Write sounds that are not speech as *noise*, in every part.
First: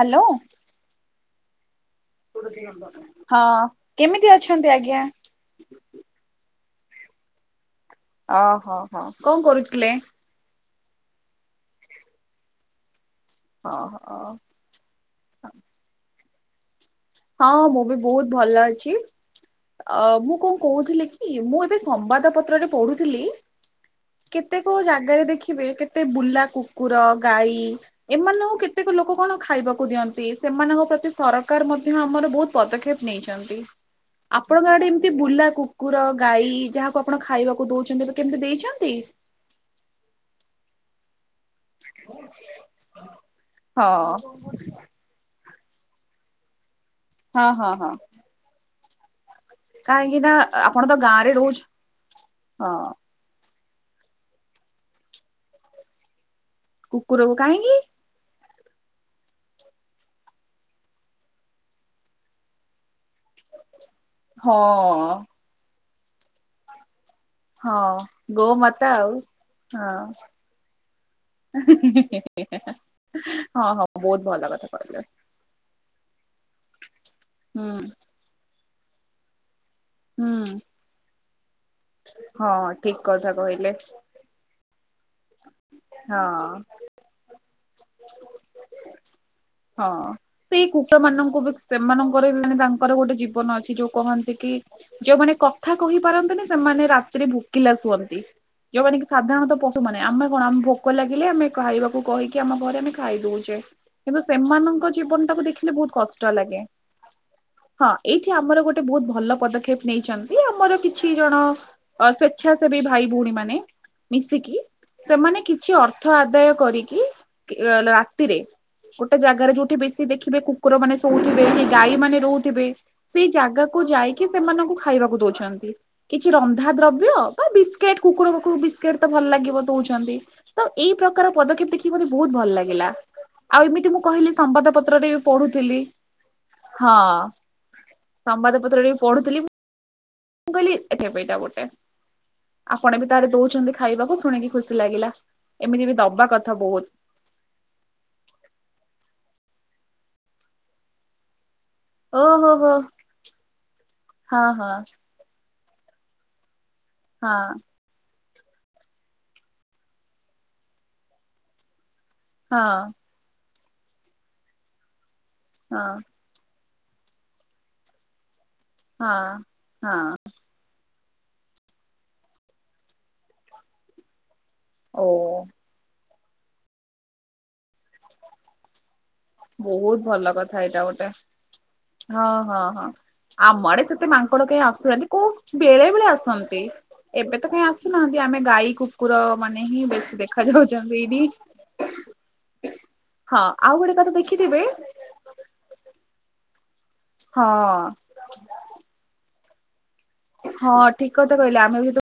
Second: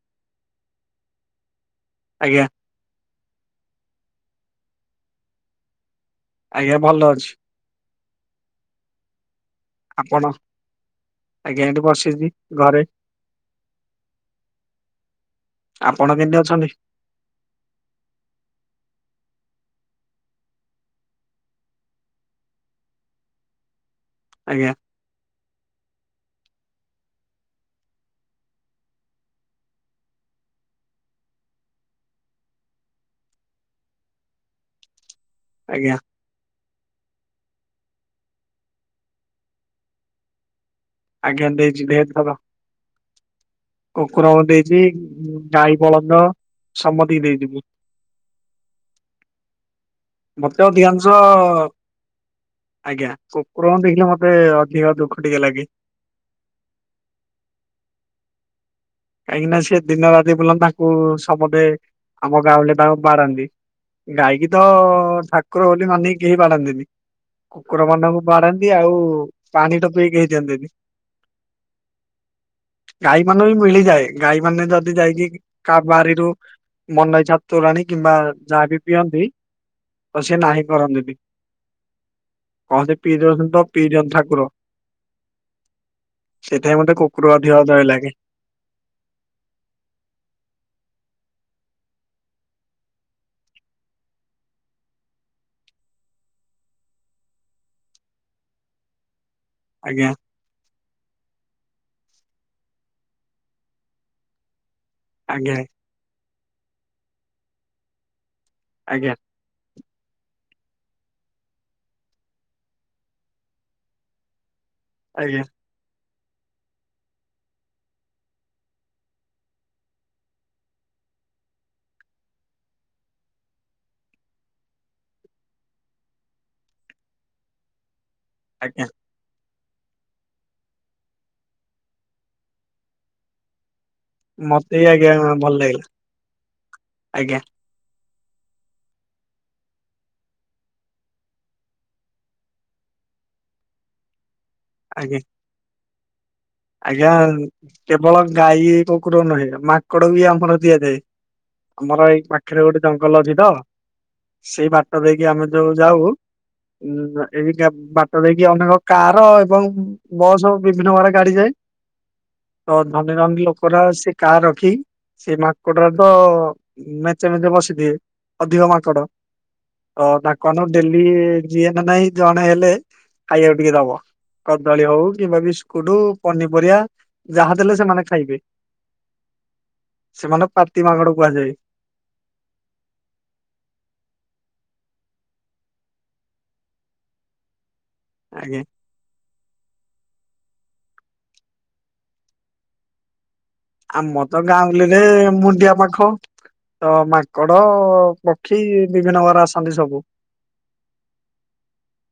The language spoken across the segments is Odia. ହାଲୋ। ଆଜ୍ଞା ହଁ କେମିତି ଅଛନ୍ତି ଆଜ୍ଞା? ଆଜ୍ଞା ଭଲ ଅଛି। ଓ ହୋ ହୋ କଣ କରୁଥିଲେ? ଆଜ୍ଞ ଏଠି ବସିଛି ଘରେ। ଅ ହ। ଆପଣ କେମିତି ଅଛନ୍ତି? ହଁ ମୁଁ ବି ବହୁତ ଭଲ ଅଛି। ଅ ମୁଁ କଣ କହୁଥିଲି କି ମୁଁ ଏବେ ସମ୍ବାଦ ପତ୍ରରେ ପଢୁଥିଲି। କେତେ ଆଜ୍ଞା କୋଉ ଜାଗାରେ ଦେଖିବେ କେତେ ବୁଲା କୁକୁର, ଗାଈ। ଏମାନଙ୍କୁ କେତେକ ଲୋକ କଣ ଖାଇବାକୁ ଦିଅନ୍ତି ସେମାନଙ୍କ ପ୍ରତି ସରକାର ମଧ୍ୟ ଆମର ବହୁତ ପଦକ୍ଷେପ ନେଇଛନ୍ତି ଆପଣଙ୍କ ଆଡେ ଏମିତି ବୁଲା ଆଜ୍ଞା କୁକୁର, ଗାଈ ଯାହାକୁ ଆପଣ ଖାଇବାକୁ ଦଉଛନ୍ତି କେବେ ଦେଇଛନ୍ତି? ଆଜ୍ଞା ଦେଇଚି ଦେହ ଥର ହଁ କୁକୁର କୁ ଦେଇଛି। ଗାଈ ବଳଦ ସମ- ହଁ ହଁ ହଁ। କାହିଁକି ନା ମତେ ଆପଣ ତ ଅଧିକାଂଶ ଗାଁ ରେ ରହୁଛ ହଁ ଆଜ୍ଞା କୁ କୁକୁରଙ୍କୁ ଦେଖିଲେ ମତେ ଅଧିକ ଦୁଃଖ ଟିକେ ଲାଗେ। କୁକୁରକୁ କାହିଁକି? କାହିଁକିନା ସେ ଦିନ ରାତି ବୁଲନ୍ତ ତାଙ୍କୁ ସମତେ ଆମ ଗାଁଉଁଲିରେ ତାଙ୍କୁ ବାଡାନ୍ତି। ଗାଈକି ତ ହଁ ଠାକୁର ବୋଲି ମାନି କେହି ବାଡାନ୍ତିନି। କୁକୁର ହଁ ମାନଙ୍କୁ ବାଡାନ୍ତି ଗୋମାତା ଆଉ ପାଣି ଟୋପେ ବି କେହି ଦିଅନ୍ତି ନି। ହଁ ହଉ। ଯାଏ ଗାଈ ମାନେ ଯଦି ଯାଇକି କା ବାରିରୁ ମନ ଇଚ୍ଛା ହୁଁ ତୋରାଣି କି ବା ଯାହା ବି ପିଅନ୍ତି ତ ହୁଁ ସେ ନାହିଁ କରନ୍ତିନି। ହଁ କହନ୍ତି ଠିକ ପିଇ କଥା ଦିଅନ୍ତିତ କହିଲେ ପିଇଦିଅନ୍ ଠାକୁର। ହଁ ସେଇଥିପାଇଁ ମତେ କୁକୁର ଅଧିକ ଦୟା ଲାଗେ। ହଁ। ସେଇ କୁର ମାନଙ୍କୁ ବି ସେମାନଙ୍କର ବି ମାନେ ତାଙ୍କର ଗୋଟେ ଜୀବନ ଅଛି ଯୋଉ କହନ୍ତି କି ଯୋଉମାନେ କଥା କହିପାରନ୍ତିନି ସେମାନେ ରାତିରେ ଭୋକିଲା ଶୁଅନ୍ତି ଯୋଉମାନେ କି ସାଧାରଣତଃ ପ ମାନେ ଆଜ୍ଞା ଆମେ କଣ ଆମ ଭୋକ ଲାଗିଲେ ଆମେ ଖାଇବାକୁ କହିକି ଆମ ଘରେ ଆମେ ଖାଇ ଦଉଛେ କିନ୍ତୁ ସେମାନଙ୍କ ଜୀବନ ଟାକୁ ଆଜ୍ଞା ଦେଖିଲେ ବହୁତ କଷ୍ଟ- ଷ୍ଟ ଲାଗେ ହଁ ଏଇଠି ଆମର ଗୋଟେ ବହୁତ ଆଜ୍ଞା ଭଲ ପଦକ୍ଷେପ- ନେଇଛନ୍ତି ଆମର କିଛି ଜଣ ଅ ସ୍ଵେଚ୍ଛାସେବୀ ଭାଇ ଭଉଣୀ ମାନେ ମିଶିକି। ଆଜ୍ଞା ସେମାନେ କିଛି ଅର୍ଥ ଆଦାୟ କରିକି କି ରାତିରେ। ଗୋଟେ ଜାଗାରେ ଯୋଉଠି ବେଶି ଦେଖିବେ କୁକୁର ମାନେ ଶୋଉଥିବେ କି ଗାଈ ମାନେ ରହୁଥିବେ। ସେଇ ଜାଗାକୁ ଯାଇକି ସେମାନଙ୍କୁ ଖାଇବାକୁ ଦଉଛନ୍ତି। କିଛି ରନ୍ଧା ଦ୍ରବ୍ୟ ବା ବିସ୍କେଟ କୁକୁର କୁ ଆଜ୍ଞା ବିସ୍କେଟ ତ ଭଲ ଲାଗିବ ଦୋଉଚନ୍ତି। ତ ଏଇ ପ୍ରକାର ପଦକ୍ଷେପ ଦେଖିକି ମତେ ବହୁତ୍ ଭଲ ଲାଗିଲା। ଆଉ ଏମିତି ମୁଁ କହିଲି ସମ୍ବାଦ ମତେ ବି ପତ୍ରରେ ଆଜ୍ଞା ଭଲ ପଢୁଥିଲି ଲାଗିଲା ହଁ। ଆଜ୍ଞା ସମ୍ବାଦ ପତ୍ରରେ ପଢ଼ୁଥିଲିମ୍। ମୁଁ କହିଲି ଏଇଟା ବେଇଟା ଗୋଟେ ଆପଣ ବି ତାହେଲେ ଦୋଉଚନ୍ତି ଖାଇବାକୁ ଶୁଣିକି। ଖୁସି ଲାଗିଲା ଏମିତି ବି ଦବା କଥା ବହୁତ୍। ଜ୍ଞା କେବଳ ଗାଈ କୁକୁରକୁ ନୁହେଁ। ମାଙ୍କଡକୁ ବି ଆମର ଦିଆଯାଏ। ଆମର ଏଇ ଓହୋ ପାଖରେ ହୋ ଗୋଟେ ଜଙ୍ଗଲ ଅଛି ତ ହଁ ସେଇ ହଁ ବାଟ ଦେଇ- କିଆମେ ଯୋଉ ଯାଉ ହଁ ହଁ। ଏମିତିକା ବା- ତ ଦେଇକି ଅନେକ କାର ଏବଂ ବସ୍ ବିଭିନ୍ନ ପ୍ରକାର ଗାଡି ଯାଏ। ତ ଧନୀରନୀ ଲୋକର ସେ କାର ରଖି ସେ ମାଙ୍କଡର ହଁ ତ ମେଞ୍ଚେ ମେଞ୍ଚେ ବସିଥିବେ ଅଧିକ ମାଙ୍କଡ। ହଁ ଅ ହଁ ତା କନ ଡେଲି ଯିଏନେ ନାହିଁ ଜଣେ ହେଲେ ଖାଇବାକୁ ଟିକିଏ ଦବ। କଦଳୀ ଓ ହୋଉ କିମ୍ବା ବିସ୍କୁଟୁ ପନିପରିବା ଯାହା ଦେଲେ ସେମାନେ ଖାଇବେ। ବହୁତ୍ ଭଲ ସେମାନେ କଥା ପାତି ଏଇଟା ମାଙ୍କଡ ଗୋଟେ କୁହାଯାଏ। ହଁ ହଁ ହଁ। ଆମ ଆଡେ ସେତେ ମାଙ୍କଡ କେହି ଆସିବେନି କୋଉ ବେଳେ ବେଳେ ଆସନ୍ତି। ଏବେ ତ କାହିଁ ଆସୁନାହାନ୍ତି ଆମେ ଆଜ୍ଞା ଗାଈକୁ କୁକୁର ମାନେ ହିଁ ବେଶୀ ଦେଖା ଯାଉଛନ୍ତି ଏଇଠି। ହଁ ଆଉ ଗୋଟେ କଥା ଆମ ଦେ ତ ଗାଁଉଲିରେ ମୁଣ୍ଡିଆ ପାଖ ତ ହଁ ମାଙ୍କଡ ପ ପଖି ବିଭିନ୍ନ ପ୍ରକାରର ଆସନ୍ତି ସବୁ। ହଁ ଠିକ୍ କଥା କହିଲ ଆମେ ବିତ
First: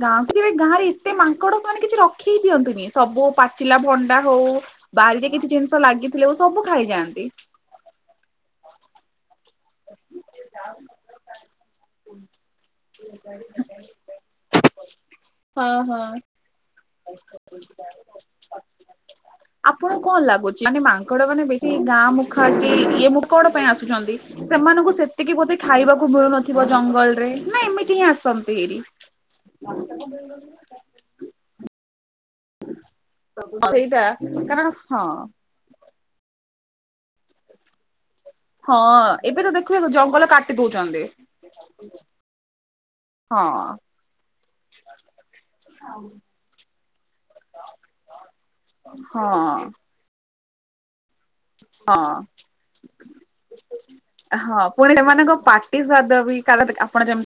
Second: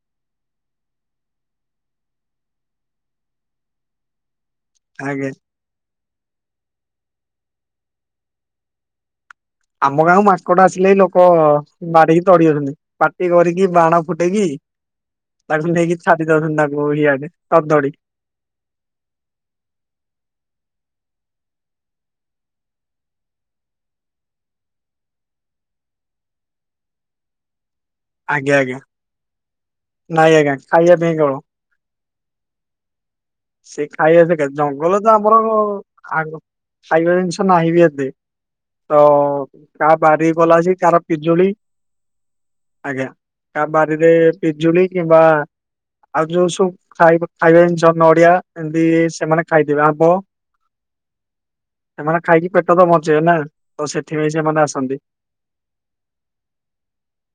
ଗାଁ ଗାଁ ରେ ଏତେ ମାଙ୍କଡମାନେ କିଛି ରଖି ଦିଅନ୍ତିନି ସବୁ ପାଚିଲା ଭଣ୍ଡା ହୋଉ- ଆଜ୍ଞା। ବାରିରେ କିଛି ଜିନିଷ ଲାଗିଥିଲେ ସବୁ ଖାଇଯାଆନ୍ତି। ଆମ ଗାଁକୁ ମାଙ୍କଡ ଆସିଲେ ଲୋକ ବାଡେଇକି ତଡି ଦୋଉଚନ୍ତି। ପାଟି କରିକି ବାଣ ଫୁଟେଇକି- ତାକୁ ହଁ ନେଇକି ହଁ। ଛାଡ଼ିଦୋଉଚନ୍ତି ତାଙ୍କୁ ଇଆଡେ ହଦଡି। *inaudible* ଆପଣଙ୍କୁ କଣ ଲାଗୁଚି? ମାନେ ମାଙ୍କଡ ମାନେ ବେଶୀ ଗାଁ ମୁଖା ହେଇକି ଇଏ ମୁଁ କଣ ପାଇଁ ଆସୁଚନ୍ତି? ସେମାନଙ୍କୁ ସେତିକି ବୋଧେ ଖାଇବାକୁ ମିଳୁନଥିବ ଜଙ୍ଗଲ ରେ ନା ଏମିତି। କି ଆଜ୍ଞା ଆଜ୍ଞା ଆସନ୍ତି। ନାଇଁ ଆଜ୍ଞା ଖାଇବା ପାଇଁ ନୁହଁ। ସେ ସେଇଟା ଖାଇବେ କେତେ କାରଣ ଜଙ୍ଗଲ ହଁ ତ ଆମର ଆଗୁରୁ ଖାଇବା ଜିନିଷ ନାହିଁ ବି ଏତେ। ହଁ ତ ଏବେ ତ ଦେଖିବେ କା ଜଙ୍ଗଲ ବାରି କାଟି ଭଲ ଅଛି ଦଉଛନ୍ତି। କାର ପିଜୁଳି। ଆଜ୍ଞା ହଁ କା ବାରିରେ ପିଜୁଳି କିମ୍ବା ଆଉ ଯୋଉ ସୋବୁ ଖାଇବା ଖାଇବା ଜିନିଷ ନଡିଆ ଏମିତି ହଁ ସେମାନେ ଖାଇଦେବେ ଆମ୍ବ। ତ ହଁ। ସେମାନେ ଖାଇକି ପେଟତ ବଞ୍ଚେଇବେ ନା ତ ସେଥିପାଇଁ ସେମାନେ ଆସନ୍ତି। ତାଙ୍କ ପାଟ୍ ଇଏ ଦାଟ ଦ ଉଇକ ତାଦେହରେ ଆପଣ ଯାଉଛନ୍ତି।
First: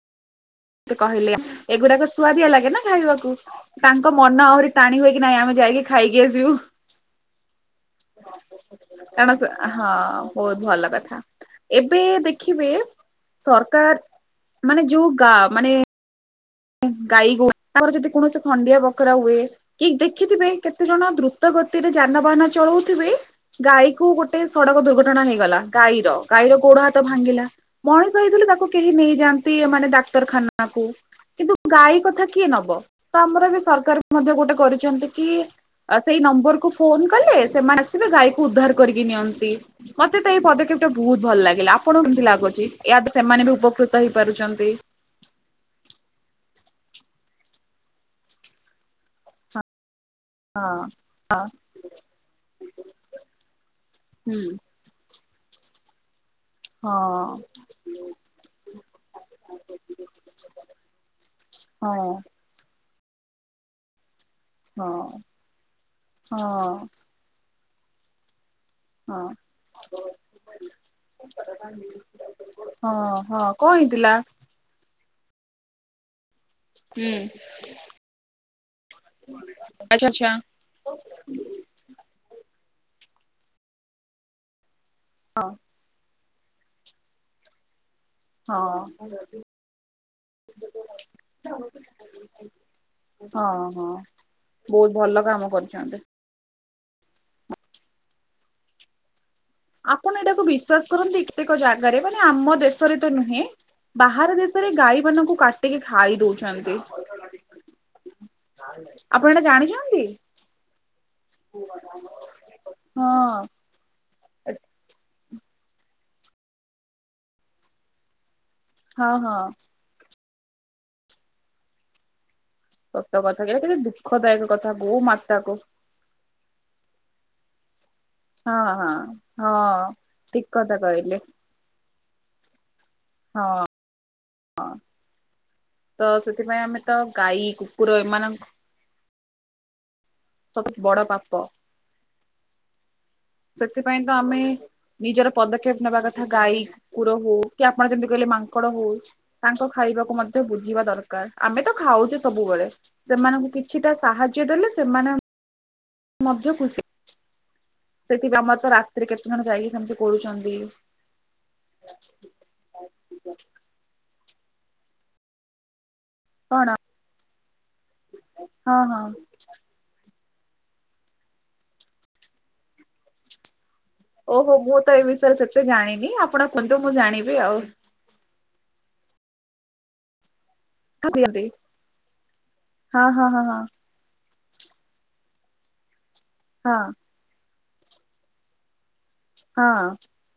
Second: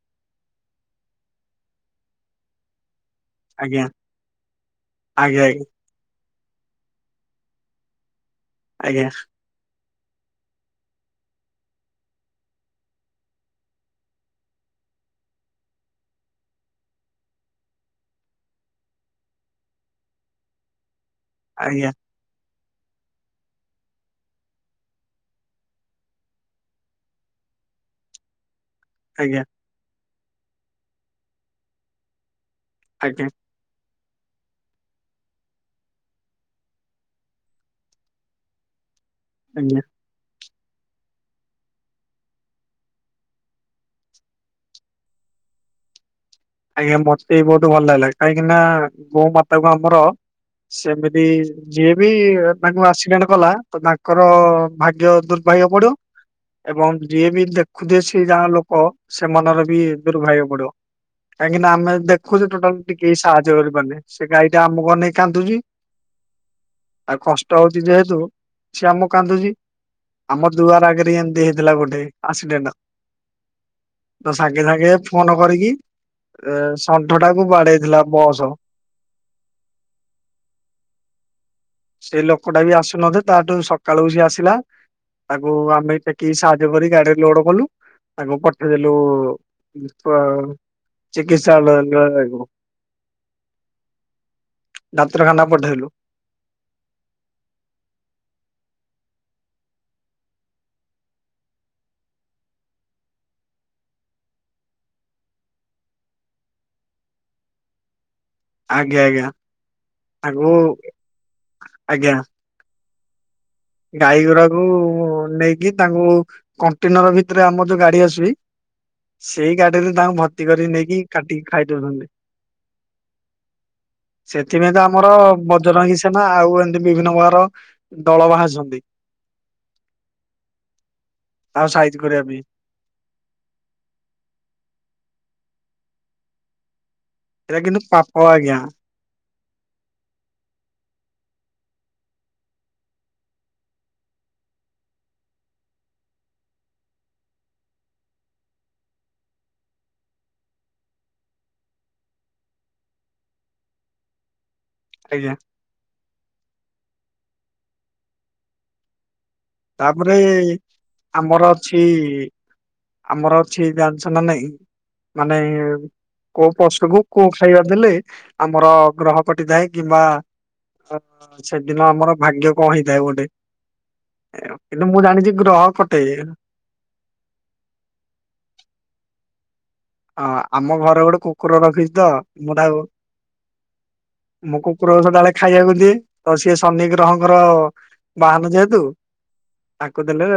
ତ କହିଲେ ଏଗୁଡାକ ସୁଆଦିଆ ଲାଗେ ନା ଖାଇବାକୁ। ଆଜ୍ଞା ତାଙ୍କ ମନ ଆହୁରି ଟାଣି ହୋଇକି ନାଇଁ ଆଜ୍ଞା ଆମେ ଆଜ୍ଞା ଯାଇଏ। ଖାଇକି ଆସିବୁ। ଆଜ୍ଞା କହନ୍ତୁ ହଁ ବହୁତ ଭଲ କଥା। ଏବେ ଦେଖିବେ ସରକାର ମାନେ ଯୋଉ ଗାଁ ମାନେ- ଗାଈ ଗୋରୁର ଯଦି କୌଣସି ଖଣ୍ଡିଆ ବଖରା ହୁଏ କି ଦେଖିଥିବେ କେତେ ଜଣ ଦ୍ରୁ ତ ଗତିରେ ଆଜ୍ଞା ଯାନବାହାନ ଚଳଉଥିବେ ଗାଈ କୁ ଗୋଟେ ସଡକ ଦୁର୍ଘଟଣା ହେଇଗଲା ଗାଈର ଗାଈର ଗୋଡ ହାତ ଭାଙ୍ଗିଲା ମଣିଷ ହେଇଥିଲେ ତାକୁ କେହି ଆଜ୍ଞା ନେଇଯାଆନ୍ତି ଏ ମାନେ ଡାକ୍ତରଖାନା କ କିନ୍ତୁ ଗାଈ କଥା କିଏ ନବ? ତ ଆଜ୍ଞା ଆମର ବି ସରକାର ବି ମଧ୍ୟ ଗୋଟେ କରିଛନ୍ତି କି ଆଉ ସେଇ ନମ୍ବରକୁୁ ଫୋନ କଲେ ସେମାନେ ଆସିବେ ଗାଈକୁ ଉଦ୍ଧାର କରିକି ନିଅନ୍ତି। ଆଜ୍ଞା ମତେ ତ ଏଇ ପଦକ୍ଷେପ ଟା ବହୁତ ଭଲ ଲାଗିଲା ଆପଣଙ୍କୁ କେମିତି ଲାଗୁଛି ୟା ତ ସେମାନେ ବି ଉପକୃତ ହେଇପାରୁଛନ୍ତି। ଆଜ୍ଞା ମତେ ବି ବହୁତ ଭଲ ଲାଗିଲା କାହିଁକିନା ଗୋଉ ମାତା କୁ ଆମର ହଁ ସେମିତି ହଁ ଯିଏ ବି ତାଙ୍କୁ ଆସିଲେଣ୍ଟ କଲା ତ ତାଙ୍କର ହୁଁ ଭାଗ୍ୟ ଦୁର୍ଭାଗ୍ୟ ପଡିବ ଏବଂ ଯିଏ ହଁ ବି ଦେଖୁଥେ ସେ ଯାହା ଲୋକ ସେମାନର ବି ଦୁର୍ଭାଗ୍ୟ *unintelligible* କାହିଁକି ନା ଆମେ ହଁ ଦେଖୁଛୁ ଟୋଟାଲ ଟିକେ ଇ ସାହାଯ୍ୟ କରିପାରୁନେ। ସେ ଗାଈ ଟା ଆମକୁ ଅନେଇକି ହଁ କାନ୍ଦୁଛି ହଁ ଆଉ କଷ୍ଟ ହଉଛି ଯେହେତୁ ସେ ଆମ ହଁ କାନ୍ଦୁଛି ଆମର ଦୁଆର ଆଗରେ ଏମିତି ହେଇଥିଲା ଗୋଟେ ଆସଡ଼େଣ୍ଟ ହଁ ହଁ କଣ ହେଇଥିଲା? ତ ସାଙ୍ଗେ ସାଙ୍ଗେ ଫୋନ କରିକି ଏ ହୁଁ ଷଣ୍ଢଟାକୁ ବାଡେଇଥିଲା ବସ୍ ଆଚ୍ଛା ଆଚ୍ଛା। ହ ସେ ଲୋକଟା ବି ଆସୁନଥିଲେ ତାଠୁ ସକାଳୁ ସି ଆସିଲା ତାକୁ ଆମେ କି ସାହାଯ୍ୟ କରି ଗାଡିରେ ଲୋଡ କଲୁ ଆ ହଁ ପଟେଇଦେଲୁ ହଁ ଚିକିତ୍ସାଳୟ ଆ ହଁ ହଁ ବହୁତ ଭଲ ଡାକ୍ତରଖାନା କାମ ପଠେଇଲୁ କରିଛନ୍ତି। ଆପଣ ଏଇଟାକୁ ବିଶ୍ଵାସ କରନ୍ତି କେତେକ ଜାଗାରେ ମାନେ ଆମ ଦେଶରେ ତ ନୁହେଁ ବାହାର ଦେଶରେ ଗାଈ ମାନଙ୍କୁ କାଟିକି ଖାଇ ଦଉଛନ୍ତି। ଆଜ୍ଞା ଆଜ୍ଞା ଆପଣ ଏଇଟା ଜାଣିଛନ୍ତି? ତାଙ୍କୁ ହଁ। ଗାଈ ଗୁରାକୁ ନେଇକି ତାଙ୍କୁ କଣ୍ଟେନର ଭିତରେ ଆମର ଯୋଉ ଗାଡି ଆସି ହଁ ହଁ ସେଇ ଗାଡିରେ ତାଙ୍କୁ ଭର୍ତ୍ତି କରି ନେଇକି କାଟିକି ଖାଇଦଉଛନ୍ତି। ସତ କଥା ଏଇଟା କେତେ ଦୁଃଖଦାୟକ କଥା ସେଥିପାଇଁ ତ ଗୋ ଆମର ମାତାକୁ ବଜରଙ୍ଗୀ ସେନୀ ଆଉ ଏମତି ବିଭିନ୍ନ ପ୍ରକାର ଦଳ ହଁ ବାହାରିଛନ୍ତି। ହଁ ହଁ ଠିକ କଥା କହିଲେ। ଆଉ ସାଇଜ୍ କରିବା ପାଇଁ। ହଁ। ହଁ ତ ସେଥିପାଇଁ ଆମେ ତ ଗାଈ ଏଇଟା କିନ୍ତୁ କୁକୁର ପାପ ଏମାନଙ୍କୁ ଆଜ୍ଞା ସବୁଠୁ ବଡ ପାପ। ସେଥିପାଇଁ ତ ଆମେ ନିଜର ପଦକ୍ଷେପ ନେବା କଥା ଗାଈ କୁକୁର ହଉ କି ଆପଣ ଯେମିତି କହିଲେ ମାଙ୍କଡ ହଉ ତାଙ୍କ ଖାଇବାକୁ ମଧ୍ୟ ବୁଝିବା ଦରକାର ଆମେ ତ ଖାଉଛେ ସବୁବେଳେ ସେମାନଙ୍କୁ କିଛିଟା ସାହାଯ୍ୟ ଦେଲେ ସେମାନେ ଆଜ୍ଞା। ମଧ୍ୟ ଖୁସି। ସେଇଠି ଆମର ତ ରାତିରେ କେତେ ଜଣ ଯାଇକି ସେମିତି ତାପରେ କରୁଛନ୍ତି ଆମର ଅଛି ଆମର ଅଛି ଜାଣିଛ ନା ନାଇଁ ମାନେ କୋଉ କଣ ପଶୁକୁ କୋଉ ଖାଇବା ଦେଲେ ଆମର ହଁ ହଁ ଗ୍ରହ କଟିଥାଏ। କିମ୍ବା ଅ ସେଦିନ ଆମର ଭାଗ୍ୟ କଣ ହେଇଥାଏ ଗୋଟେ। ଓହୋ ମୁଁ କିନ୍ତୁ ତ ଏ ଜାଣିଛି ବିଷୟରେ ଗ୍ରହ ସେତେ କଟେ ଜାଣିନି ହଁ ଆପଣ କୁହନ୍ତୁ ମୁଁ ଜାଣିବି ଆଉ। ହଁ ଆମ ଘରେ ଗୋଟେ ଦିଅନ୍ତି କୁକୁର ରଖିଛି ତ ମୁଁ ତାକୁ ହଁ ହଁ ହଁ ମୁଁ କୁକୁର ସଦାବେଳେ ଖାଇବାକୁ ଦିଏ ତ ସିଏ ହଁ ଶନି ଗ୍ରହ ଙ୍କର ବାହାନ ଯେହେତୁ ହଁ ତାକୁ ହଁ ଦେଲେ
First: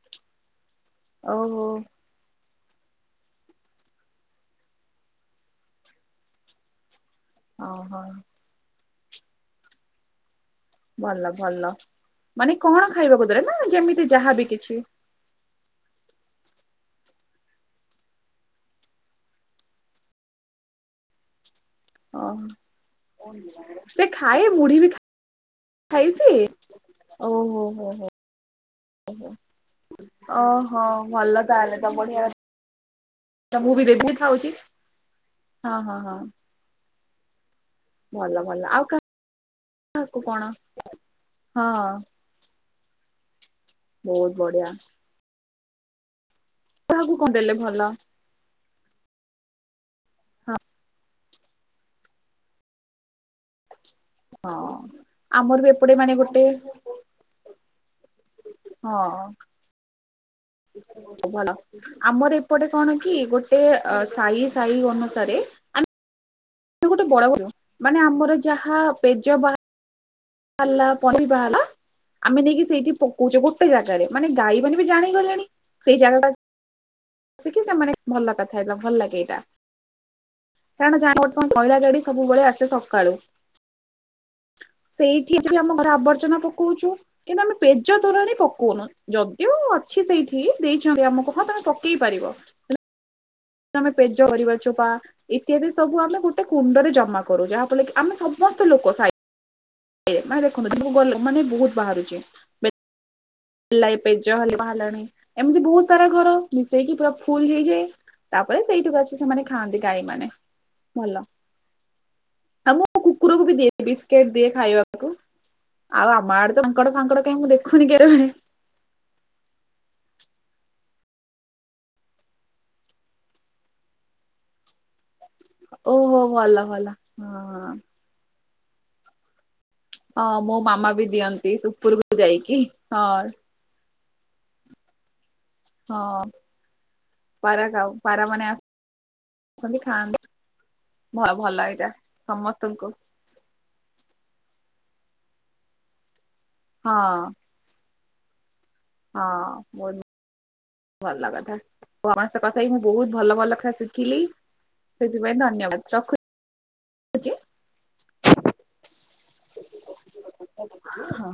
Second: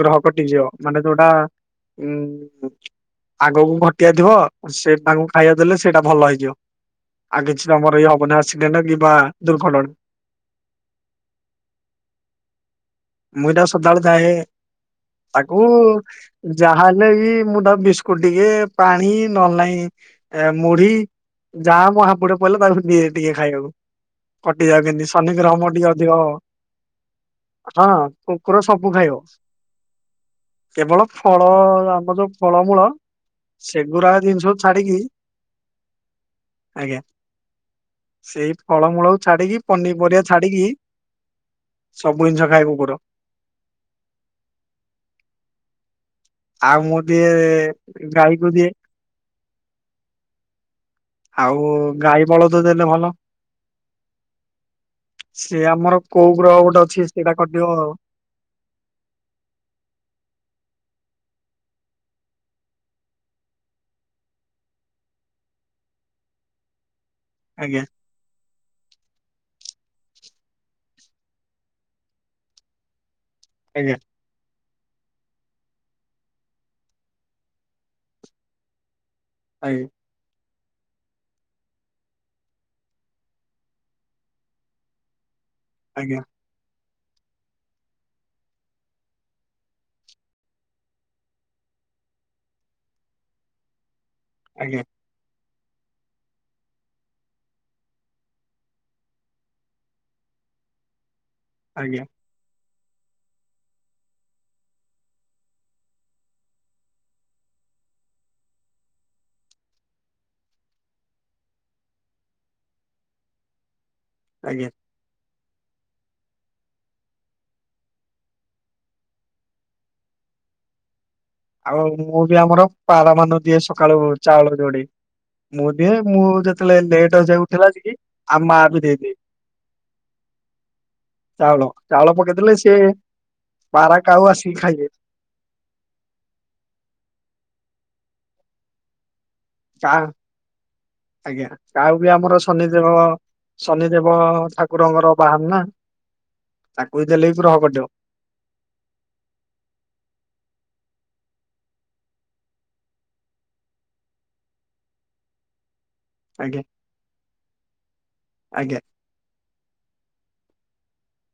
ଗ୍ରହ କଟି ଯିବ। ମାନେ ଯୋଉଟା ଓହୋ ଉ ଆଗକୁ ଘଟୁ ବାଜୁ ଥିବ ସେ ତାଙ୍କୁ ଖାଇବା ଦେଲେ ସେଇଟା ଭଲ ହେଇଯିବ ଆଉ କିଛି ତମର ଓହୋ ଏଇ ହବନି ଆସି ଡେଣ୍ଟ୍ କି ବା ଦୁର୍ଘଟଣା। ଭଲ ଭଲ ମାନେ କଣ ଖାଇବାକୁ ଦେଲେ ମୁଁ ନା ଏଇଟା ସଦାବେଳେ ଯେମିତି ଚାହେଁ ଯାହାବି କିଛି। ତାକୁ ଯାହା ହେଲେ ବି ମୁଁ ତା ବିସ୍କୁଟ ଟିକେ ପାଣି ନହଲେ ନାଇଁ ଏ ମୁଢି ଯାହା ମୁଁ ଓ ହାବୁଡେ ପଇଲା ତାକୁ ଦିଏ ଟିକେ ଖାଇବାକୁ ସେ ଖାଏ ମୁଢି କଟିଯାଉ ବି କେମତି ଶନିଗ୍ରହ ମୋର ଟିକେ ଖାଏ ଅଧିକ ସେ ଓହୋ ହଁ ହୋ ହୋ କୁକୁର ସବୁ ଖାଇବ। ଓହୋ କେବଳ ଭଲ ଫଳ ତାହେଲେ ତ ଆମ ବଢିଆ ଯୋଉ ଫଳମୂଳ କଥା ମୁଁ ବି ସେଗୁରା ଦେବି ଖାଉଛି ଜିନିଷୁ ଛାଡିକି ହଁ ହଁ ହଁ ଆଜ୍ଞା। ଭଲ ସେଇ ଭଲ ଆଉ ଫଳମୂଳକୁ ଛାଡିକି କାହାକୁ ପନିପରିବା କଣ ଛାଡିକି ହଁ ସବୁ ଜିନିଷ ଖାଏ କୁକୁର। ବହୁତ ବଢିଆ। ଆଉ ମୁଁ କାହାକୁ ଟିଏ କଣ ଦେଲେ ଭଲ ଗାଈକୁ ଦିଏ। ହଁ। ଆଉ ଗାଈ ବଳଦ ଦେଲେ ଭଲ। ହଁ ସେ ବି ଏପଟେ ଆମର ମାନେ କୋଉ ଗ୍ରହ ଗୋଟେ ଅଛି ସେଇଟା କଟିବ ଆଉ। ହଁ। ଭଲ ଆମର ଏପଟେ କଣ କି ଗୋଟେ ଅ ସାହି ସାହି ଅନୁସାରେ *unintelligible* ଗୋଟେ *unintelligible* ଆଜ୍ଞା। ମାନେ ଆମର ଯାହା ପେଜ ବା ବାହାରିଲା ପରିବା ହେଲା ଆମେ ନେଇକି ସେଇଠି ପକଉଛେ ଗୋଟେ ଆଜ୍ଞା ଜାଗାରେ। ମାନେ ଗାଈ ମାନେ ବି ଜାଣି ଗଲେଣି ସେଇ ଜାଗା ଟା କି ସେମାନେ ଭଲ କଥା ଏଇଟା ଭଲ ଲାଗେ ଏଇଟା। ଆଜ୍ଞ। କାରଣ ଯା ବର୍ତ୍ତମାନ ମଇଳା ଗାଡି ସବୁବେଳେ ଆସେ ସକାଳୁ। ସେଇଠି *inaudible* ଆମ ଘର ଆଜ୍ଞା ଆବର୍ଜନା ପକଉଛୁ କିନ୍ତୁ ଆମେ ପେଜ ତୋରାଣୀ ପକଉନୁ ଯଦିଓ ଅଛି ସେଇଠି ଦେଇଛନ୍ତି ଆମକୁ ହଁ ତମେ ପକେଇ ପାରିବ। ତମେ ପେଜ ପରିବା ଆଜ୍ଞା ଚୋପା ଇତ୍ୟାଦି ସବୁ ଆମେ ଗୋଟେ କୁଣ୍ଡରେ ଜମା କରୁ ଯାହାଫଳରେ କି ଆମେ ସମସ୍ତ ଲୋକ ଶାଇ ମାନେ ଦେଖନ୍ତୁ ତ ମୁଁ ଗ ମାନେ ବହୁତ ଆଜ୍ଞା ବାହାରୁଛି ହେଲ ପେଜ ହେଲେ ବାହାରିଲାଣି ଏମିତି ବହୁତ ସାରା ଘର ମିଶେଇକି ପୁରା ଫୁଲ ହେଇକି ତାପରେ ସେଇଠକୁ ଆସି ସେମାନେ ଖାଆନ୍ତି ଗାଈ ମାନେ ଭଲ। ଆଉ ମୁ କୁକୁର କୁ ବିି ଦିଏ ବିସ୍କୁଟ ଦିଏ ଆଜ୍ଞା। ଖାଇବାକୁ ଆଉ ଆମ ଆଡେ ତ ମାଙ୍କଡ ଫାଙ୍କଡ କାହିଁ ମୁଁ ଦେଖୁନି କେବେ। ଆଉ ମୁଁ ବି ଆମର ପାରା ମାନ ଦିଏ ସକାଳୁ ଚାଉଳ ଯୋଡି ମୁଁ ଦିଏ ଓହୋ ମୁଁ ଭଲ ଯେତେଳେ ଭଲ ଲେଟ୍ ଯାଇ ହଁ। ଉଠିଲା ଅସିକି ଆଉ ମୋ ମା ବି ଦେଇଦିଏ। ହଁ ମୋ ମାମା ବି ଦିଅନ୍ତି ଚାଉଳ। ଚାଉଳ ସୁପୁରକୁ ପକେଇଦେଲେ ଯାଇକି ସିଏ ହଁ। ପାରା କାଉ ଆସିକି ଖାଇବେ। ହଁ। ପାରା କାଉ ପାରା ମାନେ ଆସ କା ଆଜ୍ଞା ଭଲ ଏଇଟା ଆଉ ବି ଆମର ସମସ୍ତଙ୍କୁ ଶନିଦେବ ଶନିଦେବ ଠାକୁରଙ୍କର ବାହାନ ନା। ହଁ ତାଙ୍କୁ ବି ଦେଲେ ବି ଗ୍ରହ କଟିବ। ହଁ ଭଲ। ଭଲ କଥା। ତମ ସହ କଥା ହେଇ ମୁଁ ବହୁତ ଭଲ ଭଲ କଥା ଶିଖିଲି। ସେଥିପାଇଁ ଧନ୍ୟବାଦ ରଖୁ ଆଜ୍ଞା ଆଜ୍ଞା। ହ ହଁ।